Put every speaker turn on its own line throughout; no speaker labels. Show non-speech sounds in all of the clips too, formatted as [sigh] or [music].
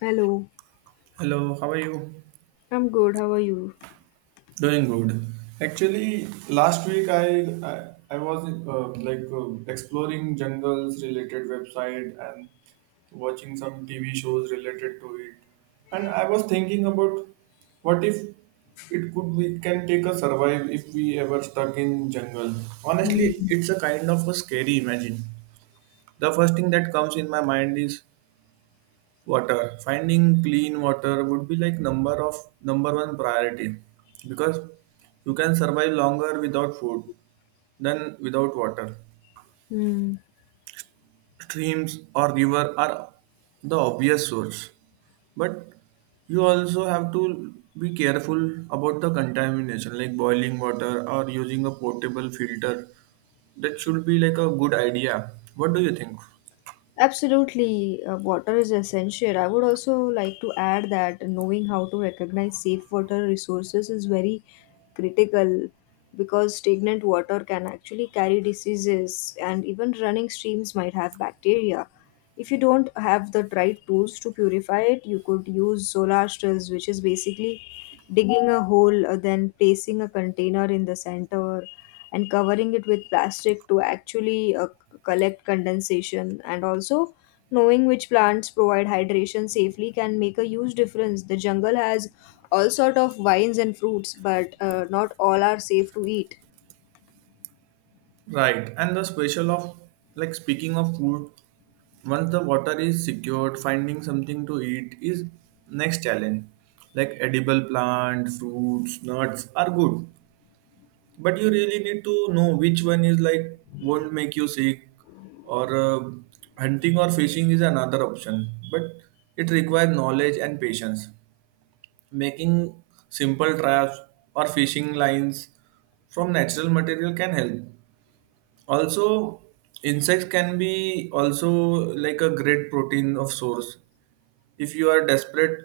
Hello,
Hello, how are you?
I'm good. How are you?
Doing good. Actually, last week I, I was exploring jungles related website and watching some TV shows related to it, and I was thinking about what if it could we can take a survive if we ever stuck in jungle.
Hmm.
Honestly, it's a kind of a scary imagine. The first thing that comes in my mind is water. Finding clean water would be like number one priority because you can survive longer without food than without water.
Hmm.
Streams or river are the obvious source, but you also have to be careful about the contamination like boiling water or using a portable filter. That should be like a good idea. What do you think?
Absolutely, water is essential. I would also like to add that knowing how to recognize safe water resources is very critical because stagnant water can actually carry diseases, and even running streams might have bacteria. If you don't have the right tools to purify it, you could use solar stills, which is basically digging a hole, then placing a container in the center and covering it with plastic to actually collect condensation, and also knowing which plants provide hydration safely can make a huge difference. The jungle has all sort of vines and fruits, but not all are safe to eat.
Right, and the special of like speaking of food, once the water is secured, finding something to eat is next challenge. Like edible plant, fruits, nuts are good, but you really need to know which one is like won't make you sick, or hunting or fishing is another option, but it requires knowledge and patience. Making simple traps or fishing lines from natural material can help also insects can be also like a great protein of source if you are desperate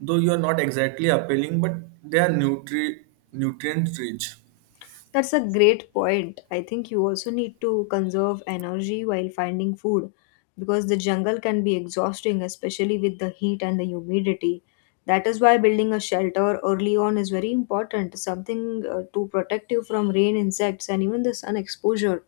though you are not exactly appealing but they are nutrient rich
That's a great point. I think you also need to conserve energy while finding food because the jungle can be exhausting, especially with the heat and the humidity. That is why building a shelter early on is very important, something to protect you from rain, insects, and even the sun exposure.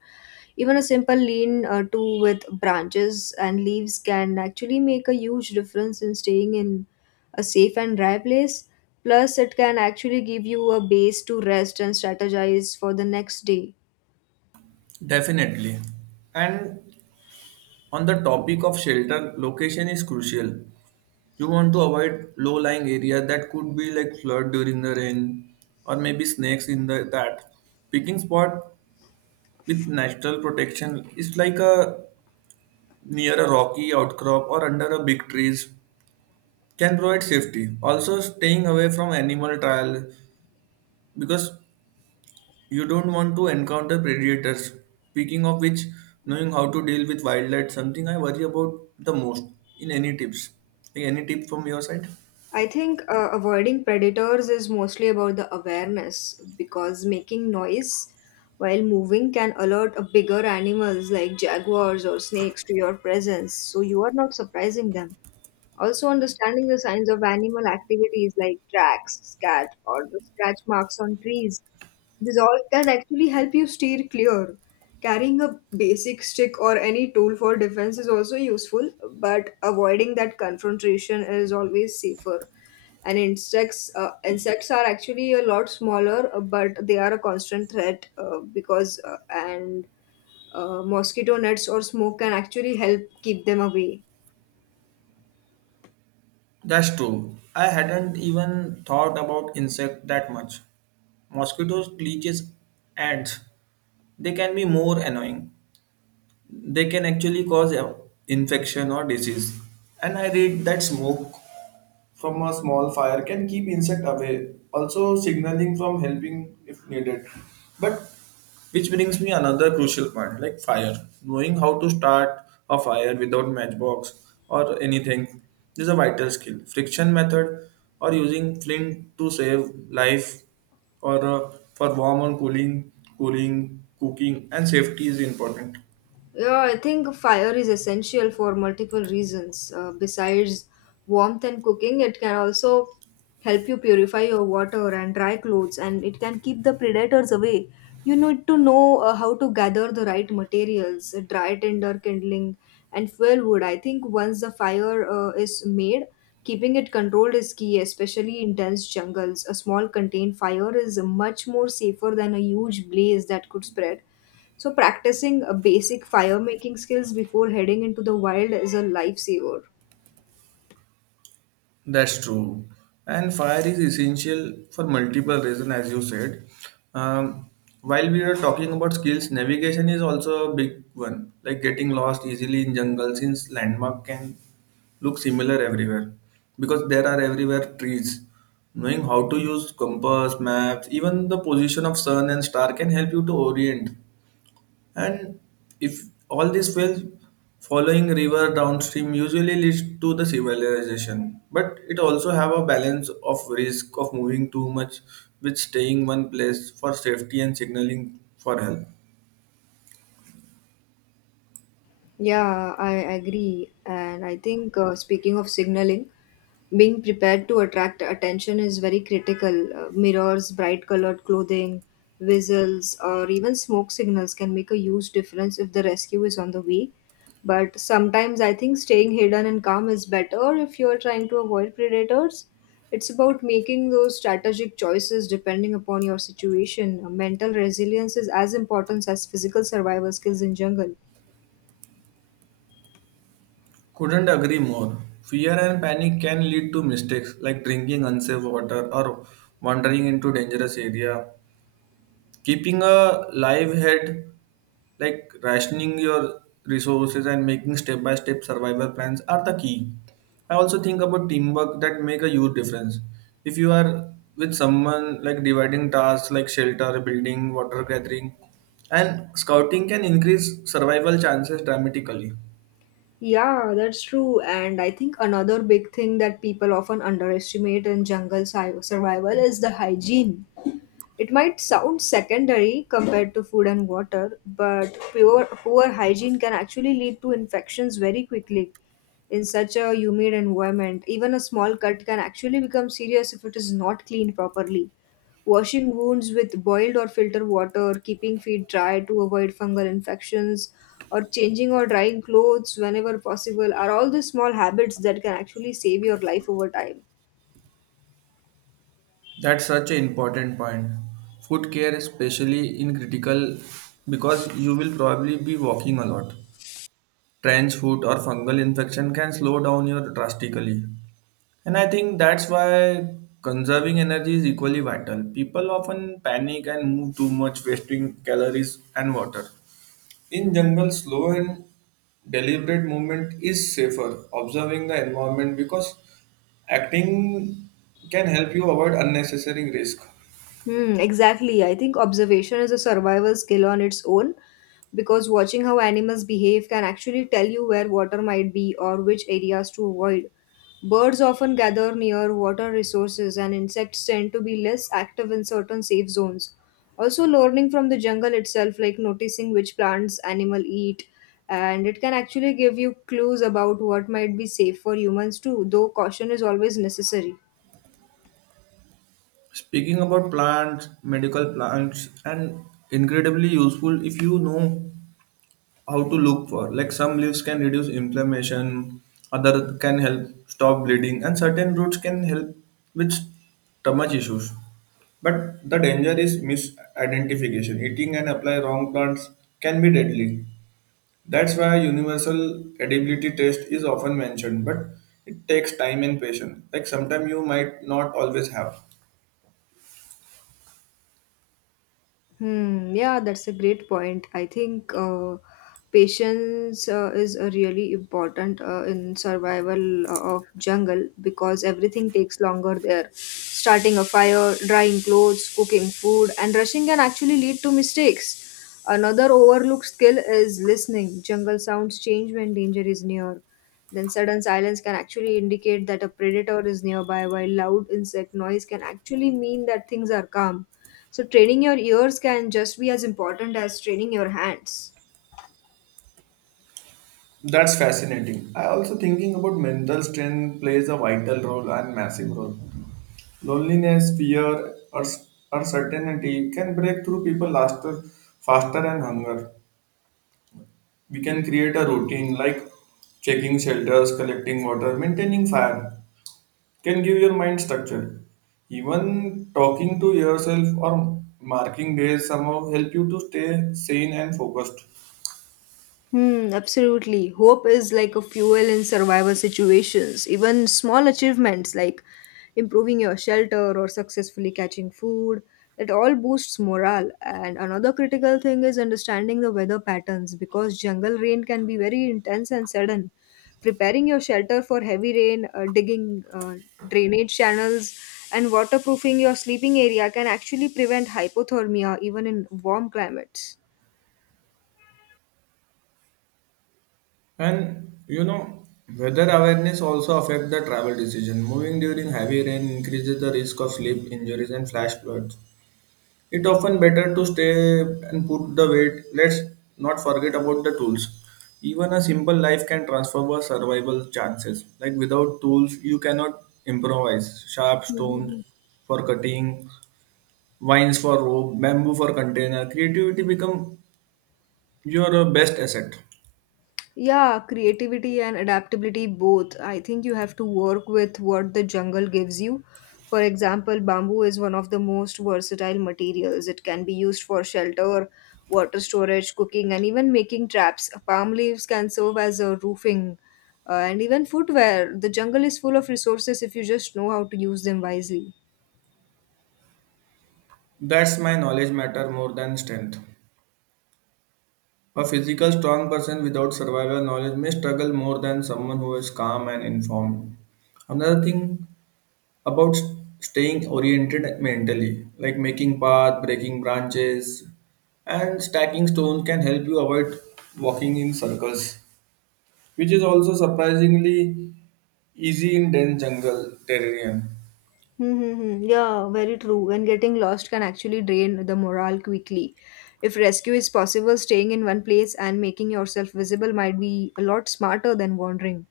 Even a simple lean to with branches and leaves can actually make a huge difference in staying in a safe and dry place. Plus, it can actually give you a base to rest and strategize for the next day.
definitely and on the topic of shelter location is crucial you want to avoid low lying area that could be like flood during the rain or maybe snakes in the that picking spot with natural protection is like a near a rocky outcrop or under a big trees can provide safety. Also, staying away from animal trial because you don't want to encounter predators. Speaking of which, knowing how to deal with wildlife something I worry about the most. In any tips, like, any tip from your side?
I think avoiding predators is mostly about the awareness, because making noise while moving can alert a bigger animals like jaguars or snakes to your presence, so you are not surprising them. Also, understanding the signs of animal activities like tracks, scat, or the scratch marks on trees, this all can actually help you steer clear. Carrying a basic stick or any tool for defense is also useful, but avoiding that confrontation is always safer. And insects, insects are actually a lot smaller, but they are a constant threat because and mosquito nets or smoke can actually help keep them away.
That's true. I hadn't even thought about insect that much. Mosquitoes, leeches, ants. They can be more annoying. They can actually cause infection or disease and I read that smoke from a small fire can keep insect away also signaling from helping if needed but which brings me another crucial point like fire knowing how to start a fire without matchbox or anything is a vital skill friction method or using flint to save life or for warm and cooling cooking and safety is important.
Yeah, I think fire is essential for multiple reasons. Besides warmth and cooking, it can also help you purify your water and dry clothes, and it can keep the predators away. You need to know how to gather the right materials, dry tinder, kindling, and fuel wood. I think once the fire is made, keeping it controlled is key, especially in dense jungles. A small contained fire is much more safer than a huge blaze that could spread, so practicing basic fire making skills before heading into the wild is a lifesaver.
That's true. And fire is essential for multiple reasons, as you said. Um, while we are talking about skills, navigation is also a big one, like getting lost easily in jungle since landmark can look similar everywhere because there are everywhere trees. Knowing how to use compass, maps, even the position of sun and star can help you to orient and if all these wells following river downstream usually leads to the civilization, but it also have a balance of risk of moving too much with staying one place for safety and signaling for help.
Yeah, I agree. And I think speaking of signaling, being prepared to attract attention is very critical. Mirrors, bright colored clothing, whistles, or even smoke signals can make a huge difference if the rescue is on the way. But sometimes I think staying hidden and calm is better if you're trying to avoid predators. It's about making those strategic choices depending upon your situation. Mental resilience is as important as physical survival skills in jungle.
Couldn't agree more. Fear and panic can lead to mistakes like drinking unsafe water or wandering into dangerous area keeping a live head like rationing your resources and making step by step survival plans are the key I also think about teamwork that make a huge difference if you are with someone like dividing tasks like shelter building water gathering and scouting can increase survival chances dramatically.
Yeah, that's true. And I think another big thing that people often underestimate in jungle survival is the hygiene. It might sound secondary compared to food and water, but pure, poor hygiene can actually lead to infections very quickly in such a humid environment. Even a small cut can actually become serious if it is not cleaned properly. Washing wounds with boiled or filtered water, keeping feet dry to avoid fungal infections, or changing or drying clothes whenever possible are all the small habits that can actually save your life over time.
That's such an important point food care especially in critical because you will probably be walking a lot. Trench foot or fungal infection can slow down your drastically. And I think that's why conserving energy is equally vital. People often panic and move too much, wasting calories and water. In jungle, slow and deliberate movement is safer. Observing the environment because acting can help you avoid unnecessary risk.
Hmm, exactly. I think observation is a survival skill on its own because watching how animals behave can actually tell you where water might be or which areas to avoid. Birds often gather near water resources, and insects tend to be less active in certain safe zones. Also, learning from the jungle itself, like noticing which plants animal eat, and it can actually give you clues about what might be safe for humans too, though caution is always necessary.
Speaking about plants, medical plants, and incredibly useful if you know how to look for. Like some leaves can reduce inflammation, other can help stop bleeding, and certain roots can help with stomach issues. But the danger is misidentification. Eating and apply wrong plants can be deadly. That's why universal edibility test is often mentioned, but it takes time and patience. Like sometimes you might not always have.
Hmm, yeah, that's a great point. I think patience is really important in survival of jungle, because everything takes longer there. Starting a fire, drying clothes, cooking food, and rushing can actually lead to mistakes. Another overlooked skill is listening. Jungle sounds change when danger is near. Then sudden silence can actually indicate that a predator is nearby, while loud insect noise can actually mean that things are calm, so training your ears can just be as important as training your hands.
That's fascinating. I also thinking about mental strength plays a vital role and massive role. Loneliness, fear, or uncertainty can break through people faster, faster and hunger. We can create a routine like checking shelters, collecting water, maintaining fire can give your mind structure. Even talking to yourself or marking days somehow help you to stay sane and focused.
Hmm, absolutely. Hope is like a fuel in survival situations. Even small achievements like improving your shelter or successfully catching food, it all boosts morale. And another critical thing is understanding the weather patterns because jungle rain can be very intense and sudden. Preparing your shelter for heavy rain, digging drainage channels, and waterproofing your sleeping area can actually prevent hypothermia even in warm climates.
And you know, weather awareness also affect the travel decision. Moving during heavy rain increases the risk of sleep injuries and flash floods. It often better to stay and put the weight. Let's not forget about the tools. Even a simple life can transform our survival chances. Like without tools, you cannot improvise. Sharp stones
[laughs]
for cutting, vines for rope, bamboo for container. Creativity become your best asset.
Yeah, creativity and adaptability both. I think you have to work with what the jungle gives you. For example, bamboo is one of the most versatile materials. It can be used for shelter, water storage, cooking, and even making traps. Palm leaves can serve as a roofing and even footwear. The jungle is full of resources if you just know how to use them wisely.
That's my knowledge matter more than strength. A physical strong person without survival knowledge may struggle more than someone who is calm and informed. Another thing about staying oriented mentally, like making path, breaking branches, and stacking stones can help you avoid walking in circles, which is also surprisingly easy in dense jungle terrain.
Hmm, hmm, hmm. Yeah, very true. And getting lost can actually drain the morale quickly. If rescue is possible, staying in one place and making yourself visible might be a lot smarter than wandering.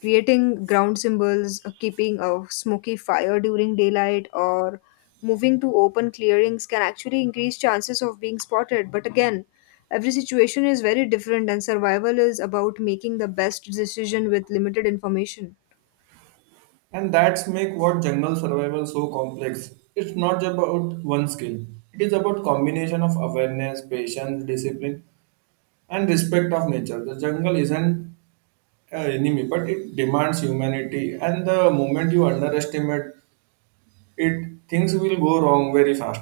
Creating ground symbols, keeping a smoky fire during daylight, or moving to open clearings can actually increase chances of being spotted. But again, every situation is very different, and survival is about making the best decision with limited information.
And that's make what jungle survival so complex. It's not about one skill. It is about combination of awareness, patience, discipline, and respect of nature. The jungle isn't an enemy, but it demands humanity. And the moment you underestimate it things will go wrong very fast.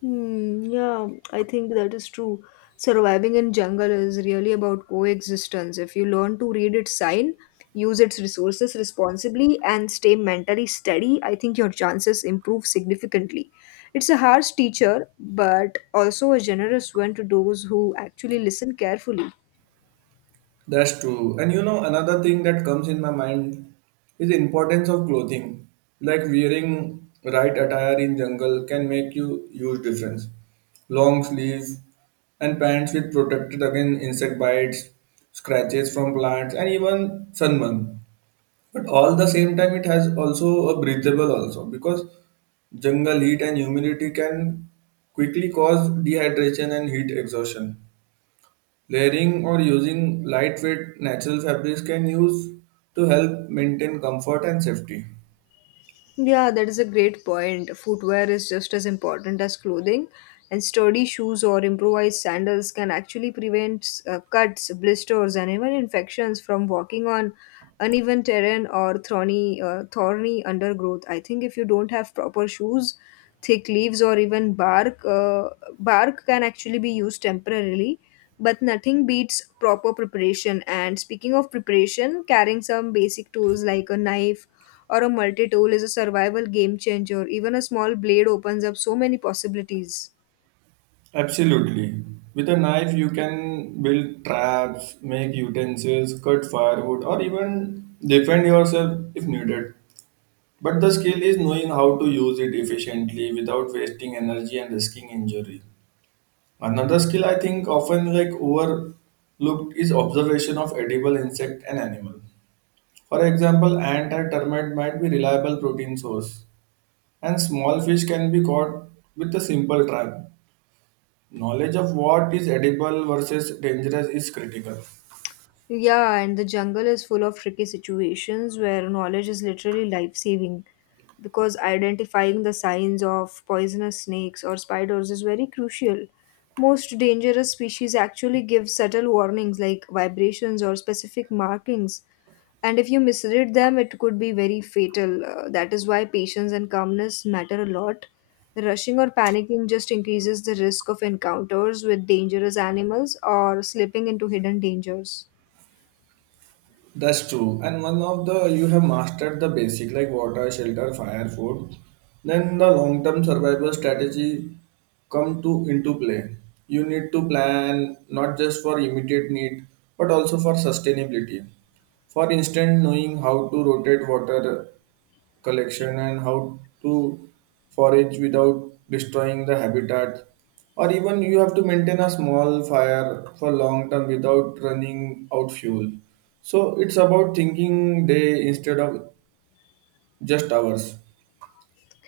Hmm, yeah, I think that is true. Surviving in jungle is really about coexistence. If you learn to read its sign, use its resources responsibly, and stay mentally steady, I think your chances improve significantly. It's a harsh teacher, but also a generous one to those who actually listen carefully.
That's true. And you know, another thing that comes in my mind is the importance of clothing. Like wearing right attire in jungle can make you huge difference. Long sleeves and pants with protected against insect bites, scratches from plants, and even sunburn. But all the same time, it has also a breathable also because jungle heat and humidity can quickly cause dehydration and heat exhaustion. Layering or using lightweight natural fabrics can use to help maintain comfort and safety.
Yeah, that is a great point. Footwear is just as important as clothing, and sturdy shoes or improvised sandals can actually prevent cuts, blisters, and even infections from walking on uneven terrain or thorny undergrowth. I think if you don't have proper shoes, thick leaves or even bark, bark can actually be used temporarily. But nothing beats proper preparation. And speaking of preparation, carrying some basic tools like a knife or a multi-tool is a survival game changer. Even a small blade opens up so many possibilities.
Absolutely. With a knife, you can build traps, make utensils, cut firewood, or even defend yourself if needed. But the skill is knowing how to use it efficiently without wasting energy and risking injury. Another skill I think often like overlooked is observation of edible insect and animal. For example, ant and termite might be reliable protein source, and small fish can be caught with a simple trap. Knowledge of what is edible versus dangerous is critical.
Yeah, and the jungle is full of tricky situations where knowledge is literally life saving because identifying the signs of poisonous snakes or spiders is very crucial. Most dangerous species actually give subtle warnings like vibrations or specific markings, and if you misread them, it could be very fatal. That is why patience and calmness matter a lot. Rushing or panicking just increases the risk of encounters with dangerous animals or slipping into hidden dangers.
That's true. And one of the you have mastered the basic like water, shelter, fire, food. Then the long term survival strategy come to into play. You need to plan not just for immediate need but also for sustainability. For instance, knowing how to rotate water collection and how to forage without destroying the habitat or even you have to maintain a small fire for long term without running out fuel so it's about thinking day instead of just hours.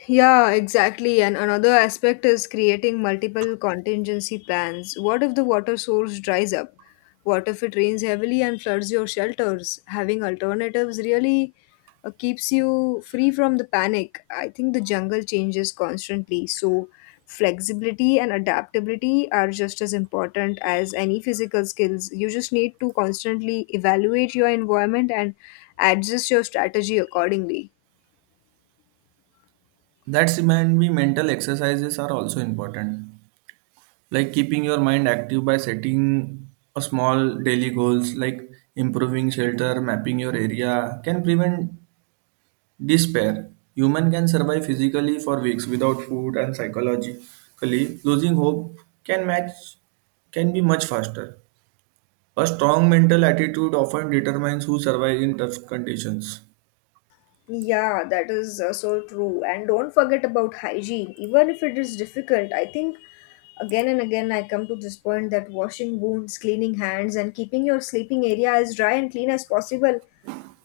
Yeah, exactly. And another aspect is creating multiple contingency plans. What if the water source dries up? What if it rains heavily and floods your shelters? Having alternatives really keeps you free from the panic. I think the jungle changes constantly, so flexibility and adaptability are just as important as any physical skills. You just need to constantly evaluate your environment and adjust your strategy accordingly.
That's reminds me mental exercises are also important like keeping your mind active by setting a small daily goals like improving shelter mapping your area can prevent despair. Human can survive physically for weeks without food and psychologically losing hope can match can be much faster. A strong mental attitude often determines who survives in tough conditions.
Yeah, that is so true. And don't forget about hygiene. Even if it is difficult, I think again and again I come to this point that washing wounds, cleaning hands, and keeping your sleeping area as dry and clean as possible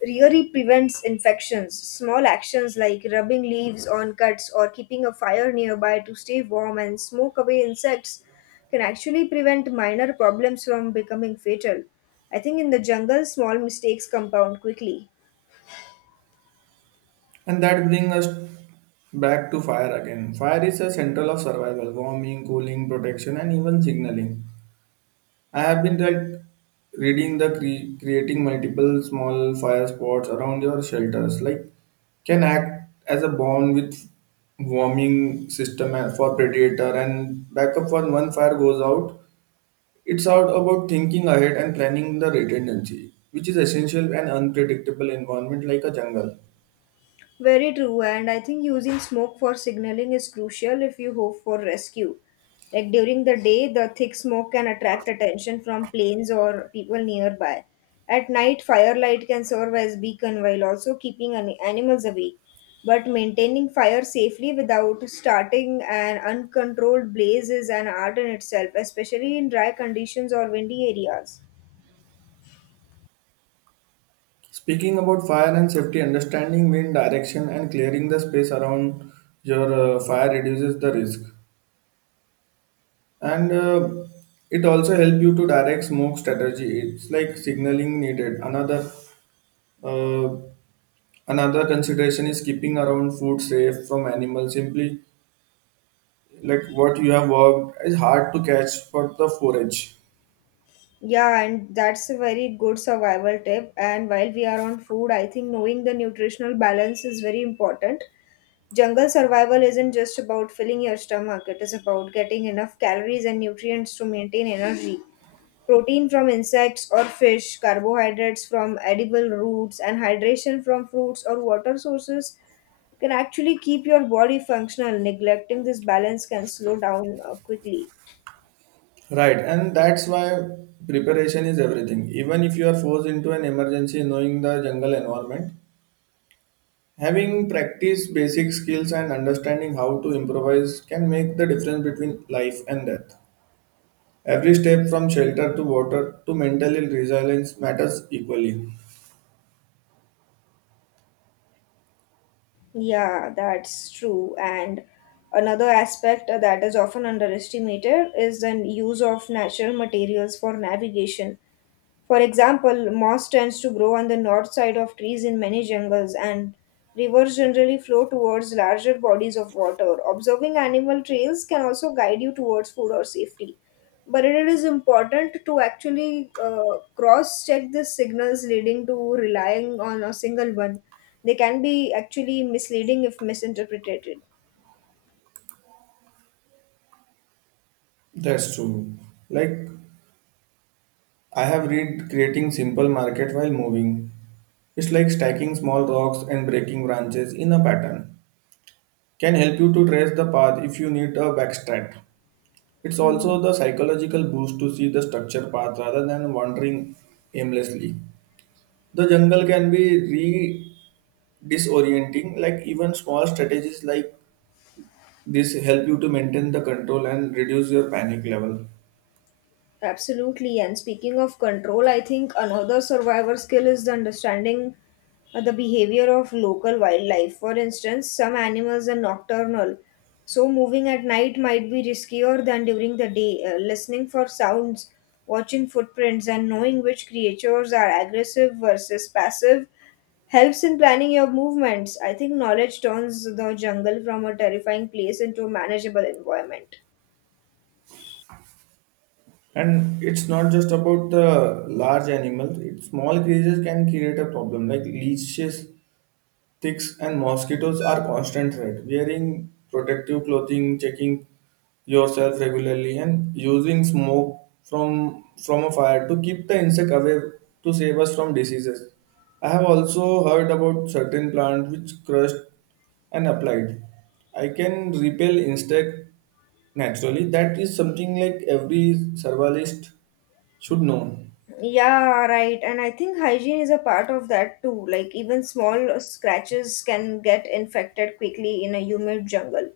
really prevents infections. Small actions like rubbing leaves on cuts or keeping a fire nearby to stay warm and smoke away insects can actually prevent minor problems from becoming fatal. I think in the jungle, small mistakes compound quickly.
And that brings us back to fire again. Fire is a central of survival, warming, cooling, protection, and even signaling. I have been like reading the creating multiple small fire spots around your shelters, like can act as a bond with warming system and- for predator and backup when one fire goes out. It's out about thinking ahead and planning the redundancy, which is essential and unpredictable environment like a jungle.
Very true, and I think using smoke for signaling is crucial if you hope for rescue. Like during the day, the thick smoke can attract attention from planes or people nearby. At night, firelight can serve as beacon while also keeping animals away. But maintaining fire safely without starting an uncontrolled blaze is an art in itself, especially in dry conditions or windy areas.
Speaking about fire and safety, understanding wind direction and clearing the space around your fire reduces the risk. And it also help you to direct smoke strategy it's like signaling needed uh, another consideration is keeping around food safe from animals simply like what you have worked is hard to catch for the forage
Yeah, and that's a very good survival tip. And while we are on food, I think knowing the nutritional balance is very important. Jungle survival isn't just about filling your stomach, it is about getting enough calories and nutrients to maintain energy. Protein from insects or fish, carbohydrates from edible roots, and hydration from fruits or water sources can actually keep your body functional. Neglecting this balance can slow down quickly.
right and that's why preparation is everything even if you are forced into an emergency knowing the jungle environment having practiced basic skills and understanding how to improvise can make the difference between life and death. Every step from shelter to water to mental health resilience matters equally.
Yeah, that's true. And another aspect that is often underestimated is the use of natural materials for navigation. For example, moss tends to grow on the north side of trees in many jungles, and rivers generally flow towards larger bodies of water. Observing animal trails can also guide you towards food or safety. But it is important to actually cross check the signals leading to relying on a single one. They can be actually misleading if misinterpreted.
That's true. Like I have read creating simple market while moving. It's like stacking small rocks and breaking branches in a pattern. Can help you to trace the path if you need a backstrap. It's
Mm.
also the psychological boost to see the structure path rather than wandering aimlessly. The jungle can be re disorienting, like even small strategies like this help you to maintain the control and reduce your panic level.
Absolutely. And speaking of control, I think another survivor skill is the understanding the behavior of local wildlife. For instance, some animals are nocturnal, so moving at night might be riskier than during the day. Listening for sounds, watching footprints, and knowing which creatures are aggressive versus passive helps in planning your movements. I think knowledge turns the jungle from a terrifying place into a manageable environment.
And it's not just about the large animals, it, small creatures can create a problem like leashes ticks and mosquitoes are constant threat. Wearing protective clothing, checking yourself regularly, and using smoke from a fire to keep the insect away to save us from diseases. I have also heard about certain plants which crushed and applied. I can repel insect naturally. That is something like every survivalist should know.
Yeah, right. And I think hygiene is a part of that too. Like, even small scratches can get infected quickly in a humid jungle.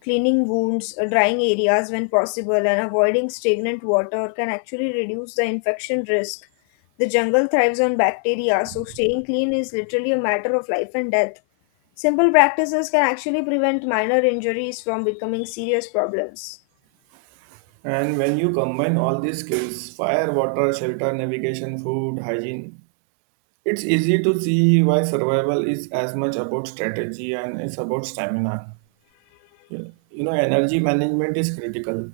Cleaning wounds, drying areas when possible, and avoiding stagnant water can actually reduce the infection risk. The jungle thrives on bacteria, so staying clean is literally a matter of life and death. Simple practices can actually prevent minor injuries from becoming serious problems.
And when you combine all these skills fire, water, shelter, navigation, food, hygiene, it's easy to see why survival is as much about strategy and it's about stamina. Energy management is critical.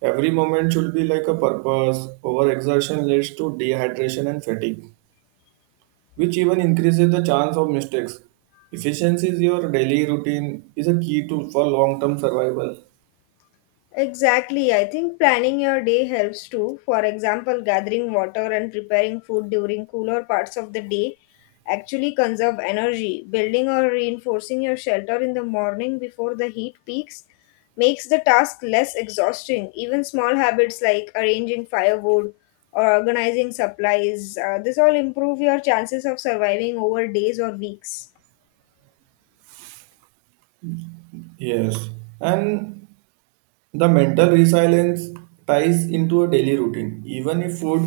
Every moment should be like a purpose. Overexertion leads to dehydration and fatigue, which even increases the chance of mistakes. Efficiency is your daily routine is a key to for long-term survival.
Exactly. I think planning your day helps too. For example, gathering water and preparing food during cooler parts of the day actually conserve energy. Building or reinforcing your shelter in the morning before the heat peaks makes the task less exhausting. Even small habits like arranging firewood or organizing supplies, this all improve your chances of surviving over days or weeks.
Yes, and the mental resilience ties into a daily routine even if food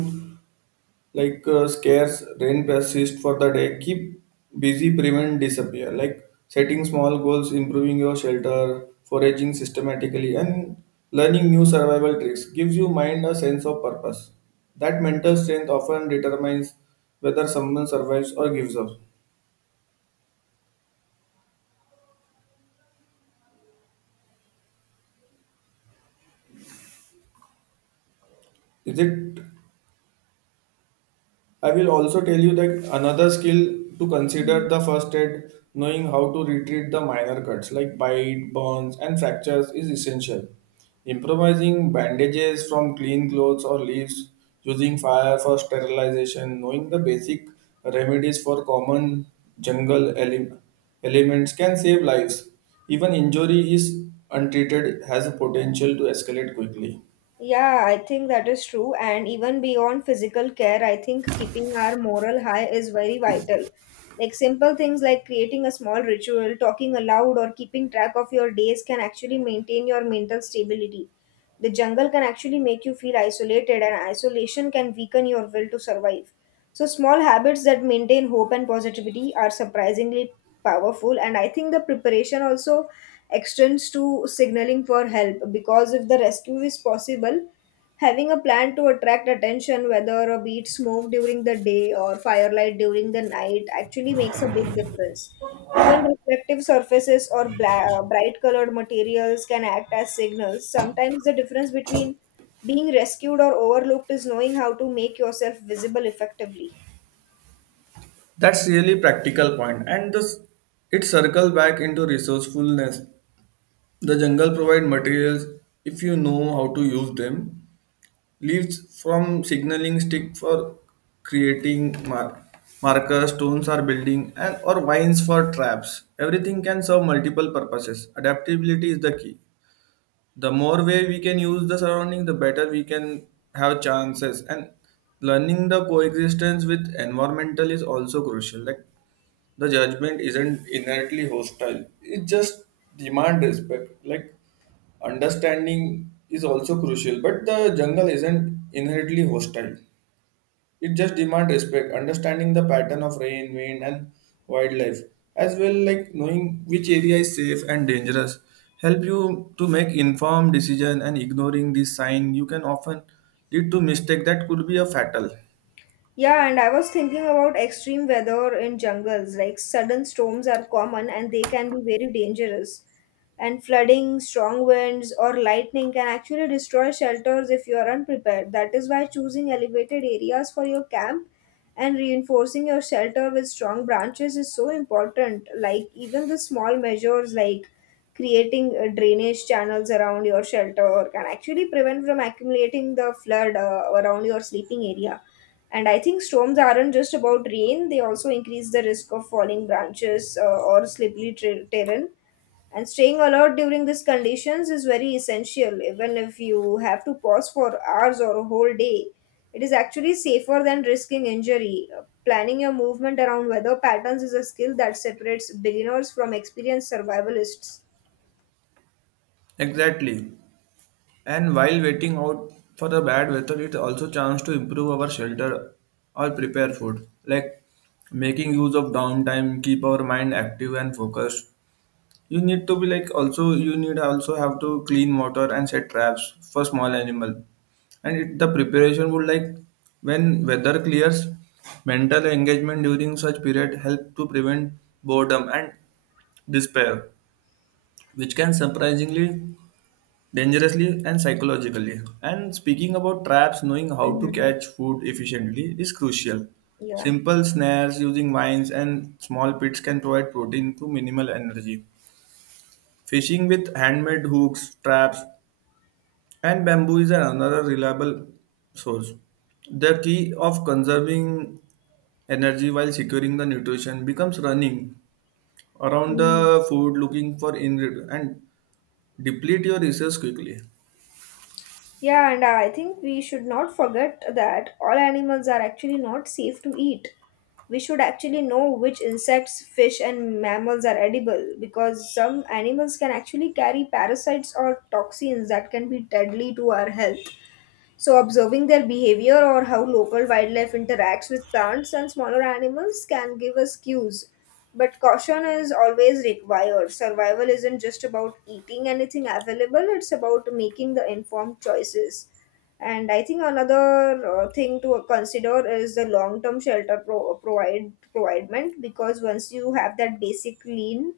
like scarce rain persist for the day keep busy prevent disappear like setting small goals, improving your shelter, foraging systematically, and learning new survival tricks gives you mind a sense of purpose. That mental strength often determines whether someone survives or gives up. Is it? I will also tell you that another skill to consider
Mhm.
the first aid, knowing how to retreat the minor cuts like bite, burns, and fractures is essential. Improvising bandages from clean clothes or leaves, using fire for sterilization, knowing the basic remedies for common jungle elements can save lives. Even injury is untreated has a potential to escalate quickly.
Yeah, I think that is true. And even beyond physical care, I think keeping our moral high is very vital. Like simple things like creating a small ritual, talking aloud, or keeping track of your days can actually maintain your mental stability. The jungle can actually make you feel isolated, and isolation can weaken your will to survive. So, small habits that maintain hope and positivity are surprisingly powerful. And I think the preparation also extends to signaling for help because if the rescue is possible, having a plan to attract attention, whether a beat smoke during the day or firelight during the night, actually makes a big difference. Even reflective surfaces or bright colored materials can act as signals. Sometimes the difference between being rescued or overlooked is knowing how to make yourself visible effectively.
That's really practical point, and this it circle back into resourcefulness. The jungle provide materials if you know how to use them. Leaves from signaling stick for creating markers, stones are building, and or vines for traps. Everything can serve multiple purposes. Adaptability is the key the more way we can use the surrounding the better we can have chances, and learning the coexistence with environmental is also crucial like the judgment isn't inherently hostile, it just demand respect like understanding is also crucial but the jungle isn't inherently hostile, it just demands respect, understanding the pattern of rain, wind, and wildlife, as well like knowing which area is safe and dangerous. Help you to make informed decision and ignoring this sign you can often lead to mistake that could be a fatal.
Yeah, and I was thinking about extreme weather in jungles. Like sudden storms are common and they can be very dangerous. And flooding, strong winds, or lightning can actually destroy shelters if you are unprepared. That is why choosing elevated areas for your camp and reinforcing your shelter with strong branches is so important. Like even the small measures like creating drainage channels around your shelter can actually prevent from accumulating the flood around your sleeping area. And I think storms aren't just about rain, they also increase the risk of falling branches or terrain. And staying alert during these conditions is very essential, even if you have to pause for hours or a whole day. It is actually safer than risking injury. Planning your movement around weather patterns is a skill that separates beginners from experienced survivalists.
Exactly. And while waiting out for the bad weather, it also chance to improve our shelter or prepare food. Like making use of downtime, keep our mind active and focused. You need to be like also you need also have to clean water and set traps for small animal. And it, the preparation would like when weather clears, mental engagement during such period help to prevent boredom and despair, which can surprisingly dangerously and psychologically. And speaking about traps, knowing how to
Mhm.
catch food efficiently is crucial.
Yeah.
Simple snares using vines and small pits can provide protein to minimal energy. Fishing with handmade hooks, traps, and bamboo is another reliable source. The key of conserving energy while securing the nutrition becomes running around
Mm.
the food looking for ingredient and deplete your resource quickly.
Yeah, and I think we should not forget that all animals are actually not safe to eat. We should actually know which insects, fish, and mammals are edible because some animals can actually carry parasites or toxins that can be deadly to our health. So, observing their behavior or how local wildlife interacts with plants and smaller animals can give us cues. But caution is always required. Survival isn't just about eating anything available, it's about making the informed choices. And I think another thing to consider is the long-term shelter providement because once you have that basic clean,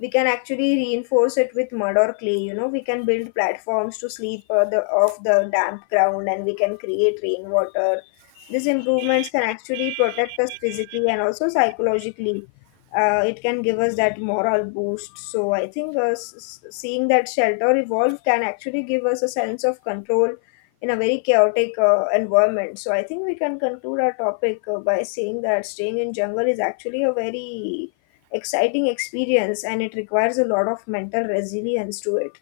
we can actually reinforce it with mud or clay. You know, we can build platforms to sleep, off the damp ground, and we can create rainwater. These improvements can actually protect us physically and also psychologically. Uh, it can give us that moral boost. So I think seeing that shelter evolve can actually give us a sense of control in a very chaotic environment. So I think we can conclude our topic by saying that staying in jungle is actually a very exciting experience and it requires a lot of mental resilience to it.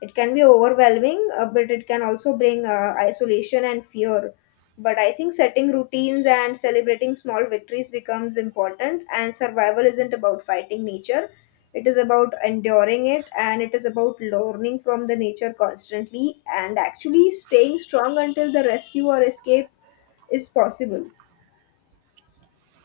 It can be overwhelming, but it can also bring isolation and fear. But I think setting routines and celebrating small victories becomes important, and survival isn't about fighting nature. It is about enduring it and it is about learning from the nature constantly and actually staying strong until the rescue or escape is possible.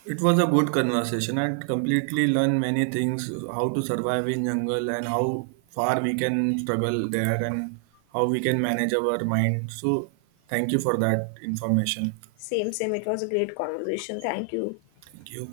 It was a good conversation and completely learn many things how to survive in jungle and how far we can struggle there and how we can manage our mind. So thank you for that information.
Same, same. It was a great conversation. Thank you.
Thank you.